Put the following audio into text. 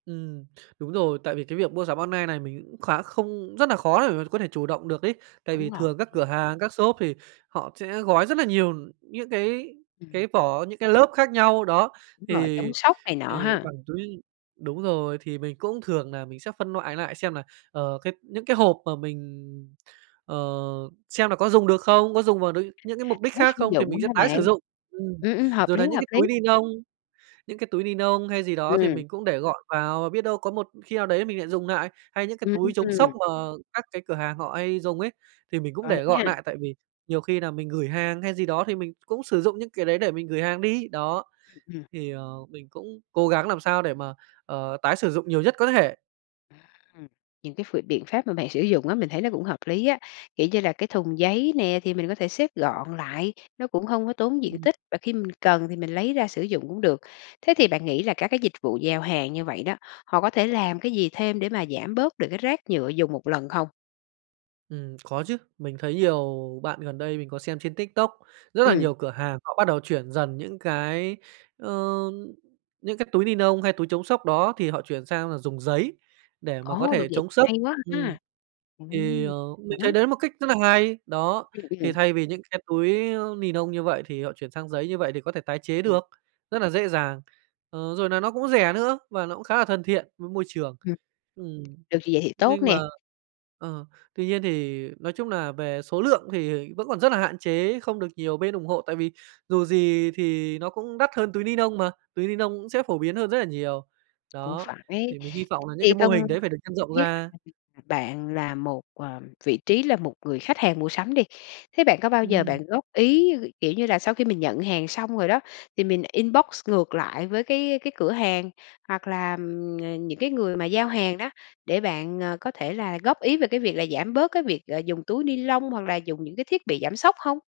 Ừm, đúng rồi. Tại vì cái việc mua sắm online này, mình cũng khá không, rất nà khó để mà có thể chủ động được ấy. Tại vì Đúng rồi. thường các cửa hàng, các shop thì họ sẽ gói rất là nhiều những cái Ừm. cái vỏ, những cái lớp khác nhau, đó, Đúng rồi, thì chống sốc này thì nọ ha. bằng túi đúng rồi, thì mình cũng, thường nà mình sẽ phân loại lại xem là, ờ, cái những cái hộp mà mình, ờ xem là có dùng được không, có dùng vào n những cái A, mục đích tái khác sử không, thì dụng mình sẽ hả tái bạn? sử dụng, ừm, Ừm, ừm, hợp rồi là lý, những hợp cái lý. túi ni nông những cái túi ni nông hay gì đó thì Ừm. mình cũng để gọn vào và biết đâu có một khi nào đấy mình lại dùng nại hay những cái túi chống sốc Ừm. mà các cái cửa hàng họ hay dùng ấy, thì mình cũng Có để lý gọn ha. nại tại vì nhiều khi nà mình gửi hàng hay gì đó, thì mình cũng sử dụng những cái đấy để mình gửi hàng đi, đó. Ừm. Thì, ờ, mình cũng cố gắng làm sao để mà, ờ, tái sử dụng nhiều nhất có thể. Ừm, những cái ph biện pháp mà bạn sử dụng á, mình thấy nó cũng hợp lý á, kiểu như là cái thùng giấy nè, thì mình có thể xếp gọn lại, nó cũng hông có tốn diện Ừm. tích, và khi mình cần thì mình lấy ra sử dụng cũng được. Thế thì bạn nghĩ là các cái dịch vụ giao hàng như vậy đó, họ có thể làm cái gì thêm để mà giảm bớt được cái rác nhựa dùng 1 lần không? Ừm, có chứ. Mình thấy nhiều bạn, gần đây mình có xem trên TikTok, rất là Ừm. nhiều cửa hàng họ bắt đầu chuyển dần những cái, ơ, những cái túi ni nông hay túi chống sốc đó, thì họ chuyển sang là dùng giấy, để mà có Ồ, được thể vậy chống thì sốc, hay quá ừm, ha. thì, Ừm, ờ, mình thấy hả? đấy là một cách rất là hay, đó. Ừm, Thì ừm. thay vì những cái túi ni nông như vậy thì họ chuyển sang giấy như vậy thì có thể tái chế Ừm. được rất là dễ dàng, ờ, rồi nà nó cũng rẻ nữa, và nó cũng khá là thân thiện với môi trường, Ừm, ừm. được vậy thì tốt Nhưng mà, nè. ờ, tuy nhiên, thì nói chung nà về số lượng, thì vẫn còn rất là hạn chế, không được nhiều bên ủng hộ, tại vì dù gì thì nó cũng đắt hơn túi ni nông mà, túi ni nông cũng sẽ phổ biến hơn rất là nhiều. Cũng Đó, phải. thì mình hi vọng là những cái Thì mô không hình đấy phải được nhân rộng biết [unintelligible] ra. bạn là một, ờ, vị trí là một người khách hàng mua sắm đi, thế bạn có bao giờ Ừm. bạn góp ý, kiểu như là, sau khi mình nhận hàng xong rồi đó, thì mình inbox ngược lại với cái cái cửa hàng, hoặc là, ừm, những cái người mà giao hàng đó, để bạn, ờ, có thể là góp ý về cái việc là giảm bớt cái việc, ờ, dùng túi ni lông, hoặc là dùng những cái thiết bị giảm sốc hông?